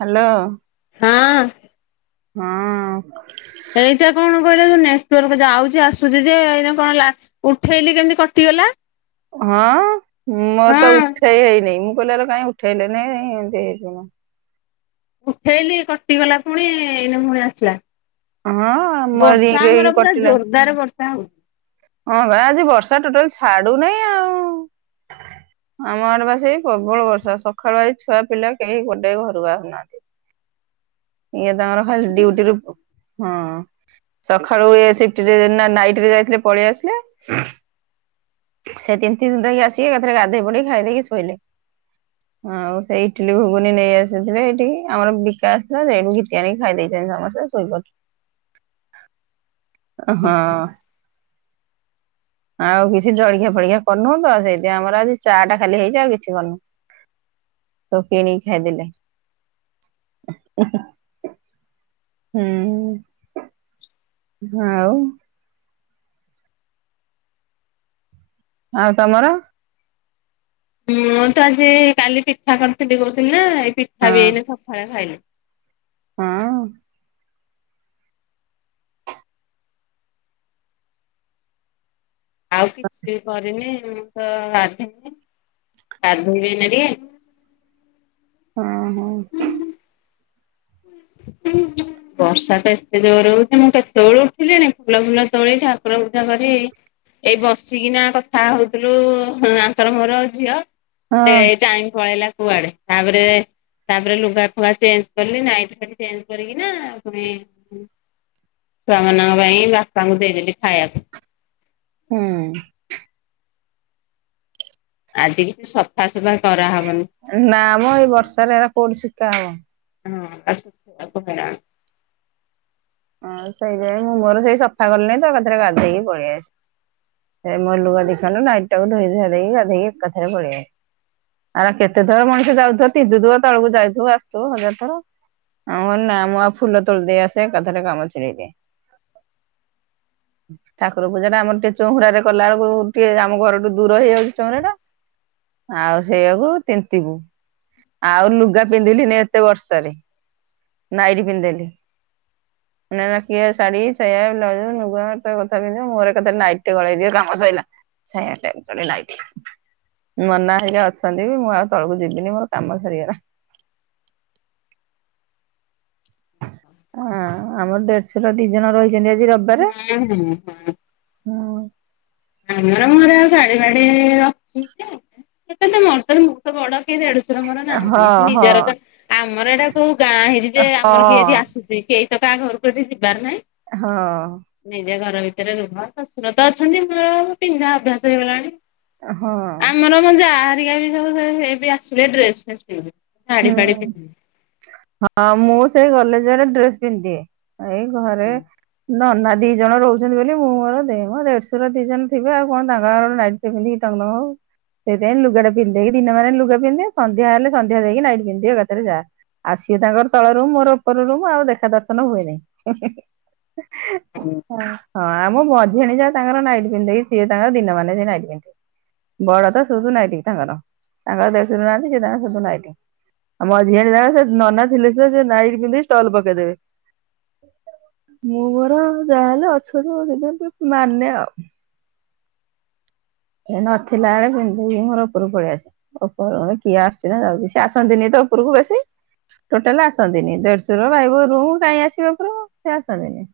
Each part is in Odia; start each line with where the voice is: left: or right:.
right: ହ୍ୟାଲୋ।
left: ହଁ।
right: ହଁ।
left: ଏଇଟା କଣ କହିଲ ନେଟୱାର୍କ ଯାଉଚି ଆସୁଚି ଯେ ଏଇନା କଣ ଲା ଉଠେଇଲି ଯେମିତି କଟିଗଲା।
right: ହଁ ମୋର ତ
left: ହଁ
right: ଉଠେଇ ହେଇନି, ମୁଁ କହିଲି ଆଲୋ କାଇହିଁ ଉଠେଇଲେନି ଏମିତି ହେଇଗଲା।
left: ଉଠେଇଲି କଟିଗଲା ପୁଣି ଏଇନା ପୁଣି ଆସିଲା।
right: ହଁ ମୋ
left: ବର୍ଷା
right: ରିଙ୍ଗ ହେଇକି
left: ଆମର ପୁରା
right: କଟିଲା
left: ଜୋରଦାର ବର୍ଷା ହଉଚି।
right: ହଁ ବା ଆଜି ବର୍ଷା ଟୋଟାଲ ଛାଡ଼ୁ ନାହିଁ ଆଉ। ଆମ ଆଡ଼େ ବା ସେଇ ପ୍ରବଳ ବର୍ଷା ସକାଳୁ ଆଜି ଛୁଆ ପିଲା କେହି ଗୋଟେ ଘରୁ ବାହାରୁନାହାନ୍ତି। ଇଏ ତାଙ୍କର ଖାଲି ଡ୍ୟୁଟି ରୁ ହଁ। ସକାଳୁ ଏ ସିପ୍ଟି ରେ ନା ନାଇଟି ରେ ଯାଇଥିଲେ ପଳେଇ ଆସିଲେ। ସେ ତିିନ୍ତି ତିିନ୍ତାକି ଆସିକି ଏକାଥରେ ଗାଧୋଇ ପଡ଼ିକି ଖାଇ ଦେଇକି ଶୋଇଲେ। ଆଉ ସେଇ ଇଟିଲି ଘୁଗୁନି ନେଇ ଆସିଥିଲେ ଏଇଠି କି ଆମର ବିକା ଆଶି ସେ ସେମିତି ଘିତିଆଣିକି ଖାଇ ଦେଇଛନ୍ତି ସମସ୍ତେ ଶୋଇପଢ଼ି ହଁ। ଆଉ କିଛି ଜଳଖିଆ ଫଳଖିଆ କରିନୁଁ ତ ସେଥିପାଇଁ ଆମର ଆ ଚା ଟା ଖାଲି ହେଇଚି ଆଉ କିଛି କରିନୁଁ। ସବୁ କିଣିକି ଖାଇଦେଲେ। ହୁ ହୁ। ହୁଁ। ଆଉ। ଆଉ ତମର?
left: ମୁଁ ତ ଆଜି କାଲି ପିଠା କରିଥିଲି କହୁଥିଲି ଏଇ ପିଠା ବି
right: ହଁ
left: ଏଇନା ସକାଳେ ଖାଇଲି।
right: ହଁ।
left: ଆଉ କିଛି କରିନି, ମୁଁ ତ ଗାଧେଇନି ଗାଧେଇବି ଏଇନା ଟିକେ।
right: ହଁ, ହଁ।
left: [inaudible] ବର୍ଷା ତ ଏତେ ଜୋର ହଉଚି ମୁଁ କେତେବେଳୁ ଉଠିଲିଣି। ଫୁଲ ଫୁଲ ତୋଳି ଠାକୁର ପୁଜା କରି। ଏଇ ବସିକିନା କଥା ହଉଥିଲୁ ହୁଁ, ଆଙ୍କର ମୋର ଝିଅ। ସେ
right: ହଁ
left: ଟାଇମ୍ ପଳେଇଲା କୁଆଡ଼େ। ତାପରେ, ତାପରେ ଲୁଗା ଫୁଗା ଚେଞ୍ଜ କଲି। ନାଇଟି ଫାଇଟି ଚେଞ୍ଜ କରିକି ନା ପୁଣି [inaudible] ଛୁଆମାନଙ୍କ ପାଇଁ ବାପାଙ୍କୁ ଦେଇଦେଲି ଖାଇବାକୁ।
right: ହୁଁ।
left: ଆଜି କିଛି ସଫା ସଫା
right: ଏ ନା ମ ଏଇ ବର୍ଷାରେ ଏରା କୋଉଠି ଶୁକା ହବ?
left: ହଁ ଆସ [inaudible]
right: ହଁ ସେଇଥିପାଇଁ ମୁଁ ମୋର ସେଇ ସଫା କଲି ନାଇ ତ ଏକାଥରେ ଗାଧେଇକି ପଳି ଆସ ଏ ମ ଲୁଗା ଦିଖଣ୍ଡ ନାଇଟ୍ ଟାକୁ ଧୋଇ ଧୁଆ ଦେଇକି ଗାଧେଇକି ଏକାଥରେ ପଳିଆଏ। ଆରା କେତେଥର ମଣିଷ ଯାଉଥିବ, ତିନ୍ତୁଥିବ, ତଳକୁ ଯାଉଥୁବ ଆସଥୁବ ହଜାର ଥର। ଆ ମୁଁ କହିନି ନା ମୁଁ ଆଉ ଫୁଲ ତୋଳି ଦେଇ ଆସେ ଏକାଥରେ କାମ ଛିଡ଼େଇ ଦିଏ। ଠାକୁର ପୂଜା ଟା ଆମର ଟିକେ ଚହୁଁରାରେ କଲା ବେଳକୁ ଟିକେ ଆମ ଘରଠୁ ଦୂର ହେଇଯାଉଛି ଚଉଁରା ଟା। ଆଉ ସେଇଆକୁ ତିନ୍ତିବୁ। ଆଉ ଲୁଗା ପିନ୍ଧିଲିନି ଏତେ ବର୍ଷାରେ ନାଇଟି ପିନ୍ଧିଦେଲି। ମାନେ ଏଇନା କିଏ ଶାଢୀ, ସାୟା, ବ୍ଲାଉଜ୍ ନୁଗା ଏତେ କଥା ପିନ୍ଧିବ। ମୋର ଏକାଥରେ ନାଇଟ୍ ଟେ ଗଳେଇ ଦିଏ କାମ ସଇଲା। ସାୟା ଚେଞ୍ଜ କଲି ନାଇଟି। ନନା ହେରିକା ଅଛନ୍ତି ବି ମୁଁ ଆଉ ତଳକୁ ଯିବିନି ମୋର କାମ ସରିଗଲା। ହଁ ଆମର ଦେଢଶୁର ଦି ଜଣ ରହିଚନ୍ତି ଆଜି ରବ
left: [unintelligible] ଆମର ମୋର ଆଉ ଶାଢୀ ମାଡି ଅଛି ଯେ। କେତେ ସେ ମୋର ତ ମୁଁ ତ ବଡ କେ ଦେଡଶୁ ଶୁର ମୋର ନାହାନ୍ତି। ଏଠି
right: ହଁ
left: ନିଜର
right: ହଁ
left: ତ ଆମର ଏଟା କୋଉ ଗାଁ ହେଇଚି ଯେ ଆମର କିଏ ଏଠି
right: ହଁ
left: ଆସୁ ଚି କେଇ ତ କା ଘରକୁ ଏଠି ଯିବାର ନାହିଁ।
right: ହଁ।
left: ନିଜେ ଘର ଭିତରେ ରୁହ। ଶଶୁର ତ ଅଛନ୍ତି, ମୋର ପିନ୍ଧା ଅଭ୍ୟାସ ହେଇଗଲାଣି।
right: ଏ ହଁ।
left: ମୋର ମୋ ଯା ହେରିକା ବି ସବୁ ସେ ସେ ବି ଆସିଲେ ଡ୍ରେସ୍ ଫ୍ରେସୂ ପିନ୍ଧେ। ଶାଢ଼ୀ
right: ହୁଁ
left: ଫାଡି ସେ ପିନ୍ଧେନି।
right: ହଁ ମୁଁ ସେଇ ଗଲେ ଯିଆଡେ ଡ୍ରେସ୍ ପିନ୍ଦ ଦିଏ। ଏଇ ଘରେ ନନା ଦି ଜଣ ରହୁଛନ୍ତି ବୋଲି ମୁଁ ମୋର ଦେ ମୋ ଦେଢଶୁର ଦି ଜଣ ଥିବେ। ଆଉ କଣ ତାଙ୍କ ଆଗରେ ନାଇଟ୍ ସେ ପିନ୍ଧିକି ଟଙ୍ଗ ମଙ୍ଗ ହଉ। ସେଇଥି ପାଇଁ ଲୁଗଟା ପିନ୍ଦ ଦେଇକି ଦିନମାନ ଲୁଗା ପିନ୍ଦ ଦିଏ। ସନ୍ଧ୍ୟା ହେଲେ ସନ୍ ଧୁଆ ଧୋଇ ହେଇ ନାଇଟି ପିନ୍ଦଦିଏ ରାତିରେ ଯା। ଆଉ ସିଏ ତାଙ୍କର ତଳ ରୁମ୍। ମୋର ଉପର ରୁମ୍ ଆଉ ଦେଖା ଦର୍ଶନ ହୁଏ ନାହିଁ।
left: ହଁ।
right: ହଁ ଆଉ ମୋ ମଝିଆଣି ଯା ତାଙ୍କର ନାଇଟ୍ ପିନ୍ଧିଦେଇକି ସିଏ ତାଙ୍କର ଦିନ ମାନେ ସେ ନାଇଟ୍ ପିନ୍ଧିଥିବେ। ବଡ ତ ସୁଧୁ ନାଇଟି ତାଙ୍କର, ତାଙ୍କର ଦେଢଶୁର ନାହାନ୍ତି ସିଏ ତାଙ୍କର ସୁଧୁ ନାଇଟ। ଆ ମଝିଆଣି ଯା ସିଏ ନନା ଥିଲେ ସେ ସେ ନାଇଟି ପିନ୍ଧିକି ଷ୍ଟଲ୍ ପକେଇଦେବେ। ମୁଁ ମୋର ଯାହାହେଲେ ଅଛନ୍ତି, ମୁଁ ସେଇଥିପାଇଁ ଟିକେ ମାନେ ଆଉ। ଏ ନଥିଲା ବେଳେ ପିନ୍ଧି ଦେଇକି ମୋର ଉପରକୁ ପଳିଆସେ। ଉପର ଏ କିଏ ଆସୁଛି ନା ଯାଉଚି ସଃ ଆସନ୍ତିନି ତ ଉପରକୁ ବେଶୀ। ଟୋଟାଲ ଆସନ୍ତିନି। ଦେଢଶୁର ଭାଇବୋହୁ ରୁମ୍ କାଇଁ ଆସିବେ ଉପରକୁ ସେ ଆସନ୍ତିନି।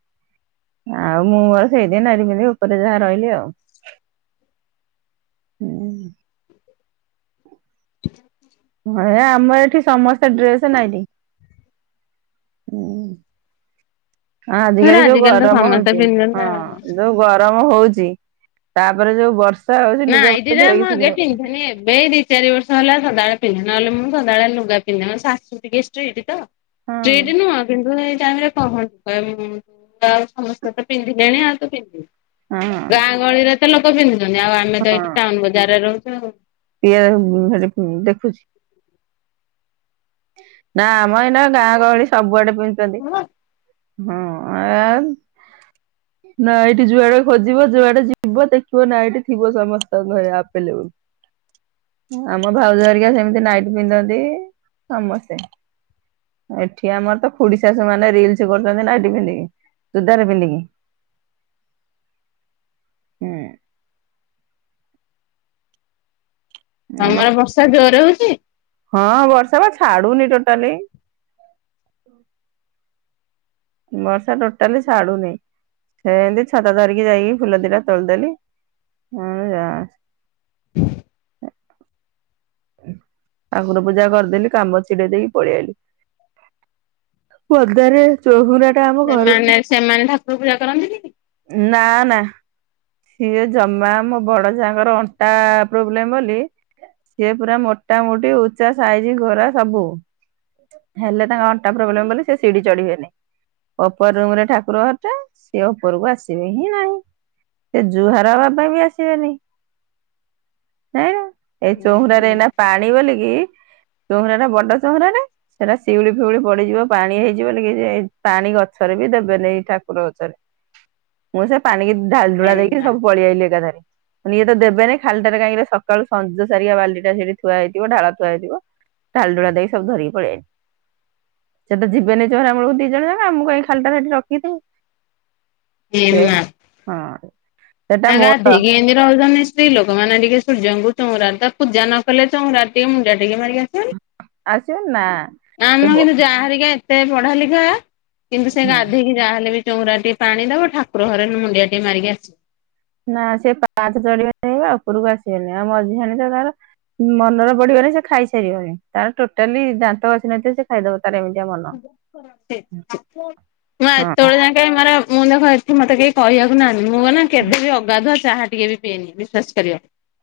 right: ଆଉ ମୁଁ ମୋର ସେଇଠି ନାଇଟି ପିନ୍ଧିକି ଉପରେ ଯାହା ରହିଲି ଆଉ। ହୁଁ। ହେ ଆମ ଏଠି ସମସ୍ତେ ଡ୍ରେସ୍, ନାଇଟି। ଉଁ,
left: ଧର
right: ଆଜିକାଲି ଯୋଉ
left: ତ
right: ଗରମ
left: ସମସ୍ତେ
right: ହଉଚି,
left: ପିନ୍ଧୁଛନ୍ତି
right: ହଁ
left: ଆଉ।
right: ଯୋଉ ଗରମ ହଉଚି। ତାପରେ ଯୋଉ ବର୍ଷ
left: ନାଇଟିଟା ମୁଁ [unintelligible] ପିନ୍ଧିନି ଏବେ ଏଇ ଦି ଚାରି ବର୍ଷ ହେଲା ସଦାବେଳେ ପିନ୍ଧେ, ନହେଲେ ମୁଁ ସଦାବେଳେ ଲୁଗାପିନ୍ଧେ ମୋ ଶାଶୁ ଟିକେ ଷ୍ଟ୍ରିକ୍ଟ ତ।
right: ହଁ
left: ଷ୍ଟ୍ରିକ୍ଟ୍ ନୁହଁ କନ୍ତୁ ଏ ଟାଇମ୍ ରେ [unintelligible] [unintelligible] ସମସ୍ତେ ତ ପିନ୍ଧିଲେଣି ଆଉ ତୁ ପିନ୍ଧିବୁ
right: ହଁ
left: ଗାଁ ଗହଳିରେ ସେ ଲୋକ ପିନ୍ଧୁଛନ୍ତି ଆଉ ଆମେ ତ
right: ହଁ
left: ଏଇଠି ଟାଉନ୍ ବଜାରରେ ରହୁଛୁ ଆଉ।
right: [unintelligible] ସେଠି ଦେଖୁଛି। ନା ମ ଏଇନା ଗାଁ ଗହଳି ସବୁଆଡେ ପିନ୍ଧୁଚନ୍ତି।
left: ହଁ
right: ହଁ [unintelligible] ନାଇଟି ଯୁଆଡେ ଖୋଜିବ ଯୁଆଡେ ଯିବ ଦେଖିବ ନାଇଟି ଥିବ ସମସ୍ତଙ୍କ ଘରେ ଆଭେଲେବୁଲ୍। ଆମ ଭାଉଜ ହେରିକା ସେମିତି ନାଇଟି ପିନ୍ଧନ୍ତି, ସମସ୍ତେ। ଏଠି ଆମର ତ ଖୁଡି ଶାଶୁ ମାନେ ରିଲ୍ସ କରୁଛନ୍ତି ନାଇଟି ପିନ୍ଧିକି ଚୁଦାର ପିନ୍ଧିକି। ହୁଁ ଆମ
left: ତମର ବର୍ଷା ଜୋରେ ହଉଚି?
right: ହଁ ବର୍ଷା ବା ଛାଡୁନି ଟୋଟାଲି। ବର୍ଷା ଟୋଟାଲି ଛାଡୁନି, ସେନ୍ତି ଛତା ଧରିକି ଯାଇକି ଫୁଲ ଦଟା ତୋଳିଦେଲି। ହଁ ଯା। ଠାକୁର ପୂଜା କରିଦେଲି କାମ ଛିଡେଇ ଦେଇକି ପଳେଇଆଇଲି। ପଦାରେ ଚହୁରା ଟା। ଆମ ଘରଠୁ
left: ସେମାନେ-ସେମାନେ ଠାକୁର ପୂଜା କରନ୍ତିନି?
right: ନା-ନା। ସିଏ ଜମା ମୋ ବଡ଼ ଜାଆଙ୍କର ଅଣ୍ଟା ପ୍ରୋବ୍ଲେମ୍ ବୋଲି ସିଏ ପୁରା ମୋଟାମୋଟି ଉଚ୍ଚା ସାଇଜି ଗୋରା ସବୁ। ହେଲେ ତାଙ୍କ ଅଣ୍ଟା ପ୍ରୋବ୍ଲେମ୍ ବୋଲି ସେ ସିଡିି ଚଢିବେନି। ଓପର ରୁମ୍ ରେ ଠାକୁର ଘରଟା, ସିଏ ଓପରକୁ ଆସିବେ ହିଁ ନାହିଁ। ସେ ଜୁହାର ହେବା ପାଇଁ ବି ଆସିବେନି। [unintelligible] ଏଇ ଚହୁରାରେ ଏଇନା ପାଣି ବୋଲିକି ଚହୁରାଟା ବଡ ଚହୁରାଟା ସେଟା ସିଉଳି ଫିଉଳି ପଡିଯିବ ପାଣି ହେଇଯିବ [unintelligible] ପାଣି ଗଛରେ ବି ଦେବେନେଇଁ ଠାକୁର ଗଛରେ। ମୁଁ ସେ ପାଣିିକି ଢାଳ ଢୁଳା ଦେଇକି
left: ଏମା
right: ସବୁ ପଳେଇଆଇଲି ଏକାଥେରେ। [unintelligible] ଇଏ ତ ଦେବେନେଇଁ ଖାଲିଟାରେ କାହିଁକି ସକାଳୁ ସଞ୍ଜ ସାରିକା ବାଲ୍ଟି ଟା ସେଇଠି ଥୁଆ ହେଇଥିବ ଢାଳ ଥୁଆ ହେଇଥିବ। ଢାଳ ଢୁଳା ଦେଇକି ସବୁ ଧରିକି ପଳେଇଆଇଲି। ସେ ତ ଯିବେନି ଚହୁରା ମୂଳକୁ ଦି ଜଣ ଯାକ ଆ ମୁ କାଇଁ ଖାଲଟାରେ ଏଠି [unintelligible] ସେୟା
left: ଏମା
right: ହଁ। ସେଟା ମୋର
left: ଗାଧେଇକି ଏନ୍ତି [unintelligible] ସ୍ତ୍ରୀ ଲୋକମାନେ ଟିକେ ସୂର୍ଯ୍ୟଙ୍କୁ ଚଉରାରେ ତ ପୂଜା ନ କଲେ, ଚଉରାରେ ଟିକେ ମୁଣ୍ଡିଆ ଟିକେ ମାରିକି ଆସିବନି।
right: ଆସିବ ନା ଏ
left: ଆମ
right: ବ
left: କିନ୍ତୁ ଜା ହେରିକା ଏତେ ପଢାଲିଖା କିନ୍ତୁ ସେ
right: ହୁଁ।
left: ଗାଧେଇକି ଯାହାହେଲେ ବି ଚଉରାରେ ଟିକେ ପାଣି ଦବ ଠାକୁର ଘରେ ମୁଣ୍ଡିଆଟିଏ ମାରିକି ଆସି
right: ନା ସିଏ ପାହଚ ଚଢିବେନି ଉପରକୁ ଆସିବେନି ଆଉ ମଝିଆଣି ତ ତାର ମନର ପଡିବନି ସେ ଖାଇସାରିବଣି ତାର ଟୋଟାଲି ଦାନ୍ତ ଘସି ନଥିବ ସେ ଖାଇଦବ। ତାର ଏମିତିଆ ମନ।
left: ମୁଁ ଆ
right: ହଁ
left: ଏତବଳ ଯାଙ୍କେ ମାନେ ମୁଁ ଦେଖ ଏଠି ମତେ କେହି କହିଆକୁ ନାହାନ୍ତି ମୁଁ ମନେ କେବେବି ଅଗାଧୁଆ ଚାହା ଟିକେ ବି ପିଏନି ବିଶ୍ୱାସ କରିବ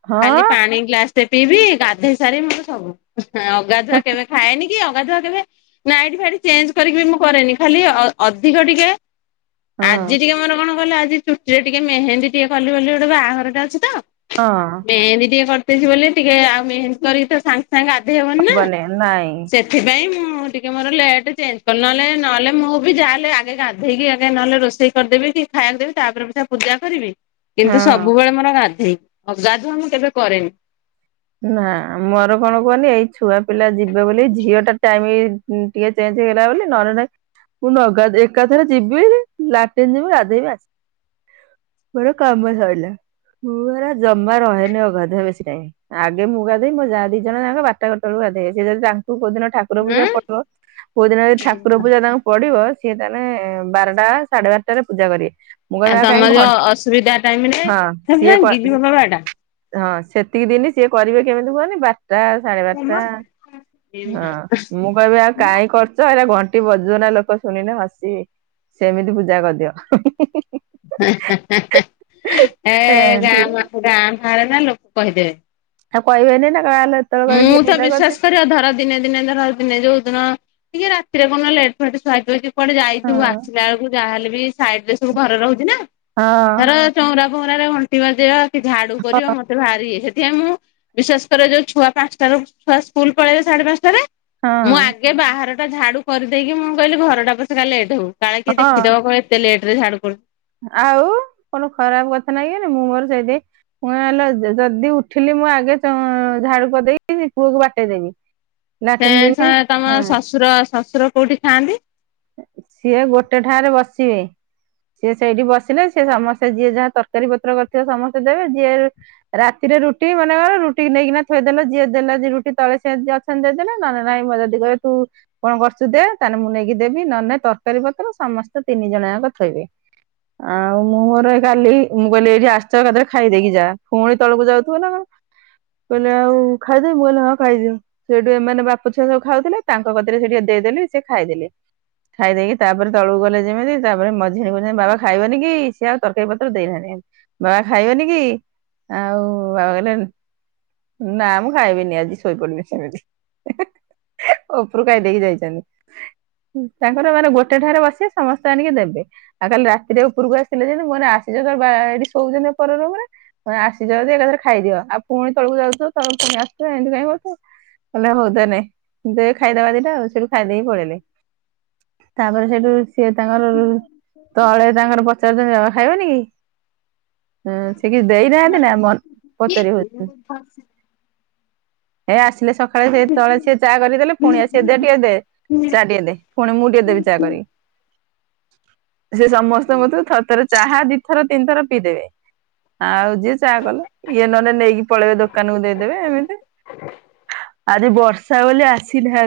right: ହଁ
left: ଖାଲି ପାଣି ଗ୍ଲାସ୍ ଟେ ପିଇବି ଗାଧୋଇ ସାରି ମୋର ସବୁ, ଅଗାଧୁଆ କେବେ ଖାଏନି କି ଅଗାଧୁଆ କେବେ ନାଇଟି ଫାଇଟି ଚେଞ୍ଜ କରିକି ବି ମୁଁ କରେନି, ଖାଲି ଅଧିକ ଟିକେ
right: ହଁ
left: ଆଜି ଟିକେ ମୋର କଣ [unintelligible] ଆଜି ଚୁଟିରେ ଟିକେ ମେହେନ୍ଦୀ ଟିକେ କଲି ବୋଲି ଗୋଟେ ବାହାଘରଟା ଅଛି ତ।
right: ହଁ।
left: ମେହେନ୍ଦି ଟିକେ କରିଦେଇଛି ବୋଲି ଟିକେ ଆଉ ମେହେନ୍ଦି କରିକି ତ ସାଙ୍ଗେ-ସାଙ୍ଗେ ଗାଧେଇ ହବନି ନା ସେ ଥିପାଇଁ ମୁଁ ଟିକେ ମୋର ଲେଟ୍ ଚେଞ୍ଜ କଲି ନହଲେ-ନହେଲେ ମୁଁ ବି ଯାହା ହେଲେ ଆଗେ ଗାଧେଇକି ଆଗେ ନହେଲେ ରୋଷେଇ କରିଦେବି କି ଖାଇବାକୁ ଦେବି ତାପରେ ପ ସୋ ପୂଜା କରିବି କିନ୍ତୁ
right: ହଁ
left: ସବୁବେଳେ ମୋର ଗାଧୋଇ, ଅଗାଧୁଆ ମୁଁ କେବେ କରେନି।
right: ନା ମୋର କଣ କୁହନି ଏଇ ଛୁଆ ପିଲା ଯିବେ ବୋଲି ଝିଅ ଟା ଟାଇମ ଟିକେ ଚେଞ୍ଜ ହେଇଗଲା ବୋଲି, ନରେ ନହିଁ ମୁୁ ନଗା ଏକାଥରେ ଯିବି ଲାଟିନ୍ ଯିବି ଗାଧୋଇବି ଆସିବି। ମୋର କାମ ସରିଲା ମୁଁ ହେରା ଜମା ରହେନି ଅଗାଧା ବେଶୀ ଟାଇମ୍ ଆଗେ ମୁଁ ଗାଧେଇିମି ମୋ ଯାଅ ଦିଟା ଯାକ ବାଟାଟ କୁ ଗୋଟେ ଗାଧେଇବେ। ସେ ଯଡ଼ି ଠାରତାଙ୍କୁ କେଉଦିନ ାକୁ ଠାକୁର
left: ହଁ
right: ପୂଜା ପର୍ବ, କୋଉ ଦିନ ଯ ଠାକୁର ପୂଜା ତାଙ୍କୁ ପଡିବ ସିଏ ତାହେଲେ ବାରଟା ସାଢେ ବାରଟାରେ ପୂଜା କରିବେ। ମୁଁ କହିବି ଆଉ
left: ତମ
right: କାହିଁ,
left: ଯୋଉ
right: ଘନ୍
left: ଅସୁବିଧା ଟାଇମ ରେ
right: ହଁ, ସିଏ କଅ
left: ଭାଙ୍ଗିଯିବ ବା
right: ହଁ ସେତିକି ଦିନି ସିଏ କରିବେ କେମିତି କୁହନି ବା ବରଟା ସାଢ଼େ ବାରଟା,
left: ବାଡା
right: ହଁ ମୁଁ କହିବି ଆଉ କାଇଁ କରୁ କରୁଛ ହେଲା ଘଣ୍ଟି ବଜୁନ ଲୋକ ଶୁଣିଲେ ହସିବେ ସେମିତି ପୂଜା କରିଦିଅ।
left: ଏ
right: ଏନ୍ତି
left: ଗାଁ ଗାଁ ବାହାରେ ନା ଲୋକ କହିଦେବେ।
right: ଆଉ କହିବେନି ନା, କହ [unintelligible]
left: ମୁଁ ତ ବିଶ୍ୱାସ କରିବା ଧର ଦିନେ ଦିନେ ଧର ଦିନେ ଯୋଉ ଦିନ ଟିକେ ରାତିରେ କଣ ଲେଟ୍ ଫେଟ [unintelligible] କୁଆଡ଼େ ଯାଇଥିବୁ
right: ହଁ
left: ଆସିଲା ବେଳକୁ ଯାହାହେଲେ ବି ସାଇଡ୍ ରେ ସବୁ ଘରେ ରହୁଛି ନା?
right: ହଁ
left: ଧର ଚଉଁରା ଫଊଂରା ରେ ଘଣ୍ଟି ବାଜିବା କି ଝାଡୁ କରି ବା ମତେ ଭାରି ଇଏ, ସଥିପାଇଁ ମୁଁ ବିଶ୍ୱାସ କରେ ଉ ଛୁଆ ପାଞ୍ଚଟାରୁ ସ୍କୁଲ ପଳେଇବେ ସାଢ଼େ ପାଞ୍ଚଟାରେ ମୁଁ ଆ
right: ହଁ
left: ଆଗେ ବାହାରଟା ଝାଡୁ କରିଦେଇକି ମୁଁ କହିଲି ଘରଟା ପଛେ ଲେଟ୍ ହଉ କାଳେ କିଏ
right: ହଁ
left: ଦେଖିଦବ କହିବ ଲେଟରେ ଝାଡୁ କରୁଛି।
right: ଆଉ କଣ ଖରାପ କଥା ନାଇଁ କି ମୁଁ ମୋର ସେଇଥି ମୁଁ ହେଲ ଯଦି ଉଠିଲି ମୁଁ ଆଗେ ଝାଡୁ ପଦେଇ ପୁଅକୁ ବତେଇ ଦେବି।
left: ସେ
right: ଲାଟିନ୍ ଯିବି
left: ତମ
right: ହଁ
left: ଶ୍ୱଶୁର ଶ୍ୱଶୁର କୋଉଠି ଖାଆନ୍ତି?
right: ସିଏ ଗୋଟେ ଠାରେ ବସିବେ। ସିଏ ସେଇଠି ବସିଲେ ସିଏ ସମସ୍ତେ ଯିଏ ଯାହା ତରକାରୀ ପତ୍ର କରିଥିବ ସମସ୍ତେ ଦେବେ ଯିଏ ରାତିରେ ରୁଟି ମାନେ କ ରୁଟି ନେଇକିନା ଥୋଇଦେଲ ଯିଏ ଦେଲା ଯ ରୁଟି ତଳେ ସ ଦେଇଦେ ନ ନାଇଁ ଯଦି କହେ ତୁ କଣ କରୁଛୁ ଦେ ତାହେଲେ ମୁଁ ନେଇକି ଦେବି ନ ନେ ତରକାରୀ ପତ୍ର ସମସ୍ତେ ତିନି ଜଣ ଯାକ ଥୋଇବେ। ଆଉ ମୁଁ ମୋର କାଲି ମୁଁ କହିଲି ଏଇଠି ଆସିଛ ବେଳେ ଖାଇଦେଇକି ଯା ପୁଣି ତଳକୁ ଯାଉଥିବ ନା କଣ? କହିଲେ ଆଉ ଖାଇଦେବି ମୁଁ କହିଲି ହଁ ଖାଇଦିଅ। ସେଇଠୁ ଏମାନେ ବାପ ଛୁଆ ସବୁ ଖାଉଥିଲେ ତାଙ୍କ କଥାରେ ସେ ଟିକେ ଦେଇଦେଲି ସେ ଖାଇଦେଲେ। ଖାଇ ଦେଇେଇକି ତାପରେ ତଳକୁ ଗଲେ ଯେମିତି ତାପରେ ମଝିରେ ମଝିରେ ବାବା ଖାଇବନି କି ସି ଆଉ ତରକାରୀ ପତ୍ର ଦେଇନାହାନ୍ତି। ବାବା ଖାଇବନି କି ଆଉ ବାବା କହିଲେ ନା ମୁଁ ଖାଇବିନି ଆଜି ଶୋଇପଡ଼ିଲି ସେମିତି। ଉପରୁ ଖାଇ ଦେଇକି ଯାଇଛନ୍ତି। ତାଙ୍କର ମାନେ ଗୋଟେ ଠାରେ ବସି ସମସ୍ତେ ଆଣିକି ଦେବେ। ଆଉ କାଲି ରାତିରେ ଉପରକୁ ଆସିଲେ ଯେମିତି ମନେ ଆସିଛନ୍ତି ତ ଏଠି ଶୋଉଛନ୍ତି ଉପର ରୁମରେ ଆସିଛ ଏକାଥରେ ଖାଇଦିଅ ଆଉ ପୁଣି ତଳକୁ ଯାଉଛ ତ ପୁଣି ଆସିବ ଏମିତି କାଇଁ ହଉଥିବ। ହେଲେ ହଉ ତ ନାଇୁ ଦେ ଖାଇଦବା ଦିଟା ଆଉ ସେଠୁ ଖାଇଦେଇକି ପଳେଇଲେ। ତାପରେ ସେଇଠୁ ସିଏ ତାଙ୍କର ତଳେ ତାଙ୍କର ପଚାରୁଛନ୍ତି ବାବା ଖାଇବନି କି? ହୁଁ ସେ କିଛି ଦେଇ ନାହାନ୍ତି ନା ପଚାରି ହଉଛି। ହେ ଆସିଲେ ସକାଳେ ସେ ତଳେ ସିଏ ଚା କରିଦେଲେ ପୁଣି ଆସ ଦେ ଟିକେ ଦେ ଚା ଟିକେ ଦେ। ପୁଣି ମୁଁ ଟିକେ ଦେବି ଚା କରି ସେ ସମସ୍ତଙ୍କ ଥରେ ଥରେ ଚାହା ଦିଥର ତିନିଥର ପିଇଦେବେ। ଆ ଆଉ ଯିଏ ଚାହା କଲେ, ଇଏ ନହଲେ ନେଇକି ପଳେଇବେ ଦୋକାନକୁ ଦେଇଦେବେ ଏମିତି। ଆଜି ବର୍ଷା ବୋଲି ଆସିନାହାନ୍ତି।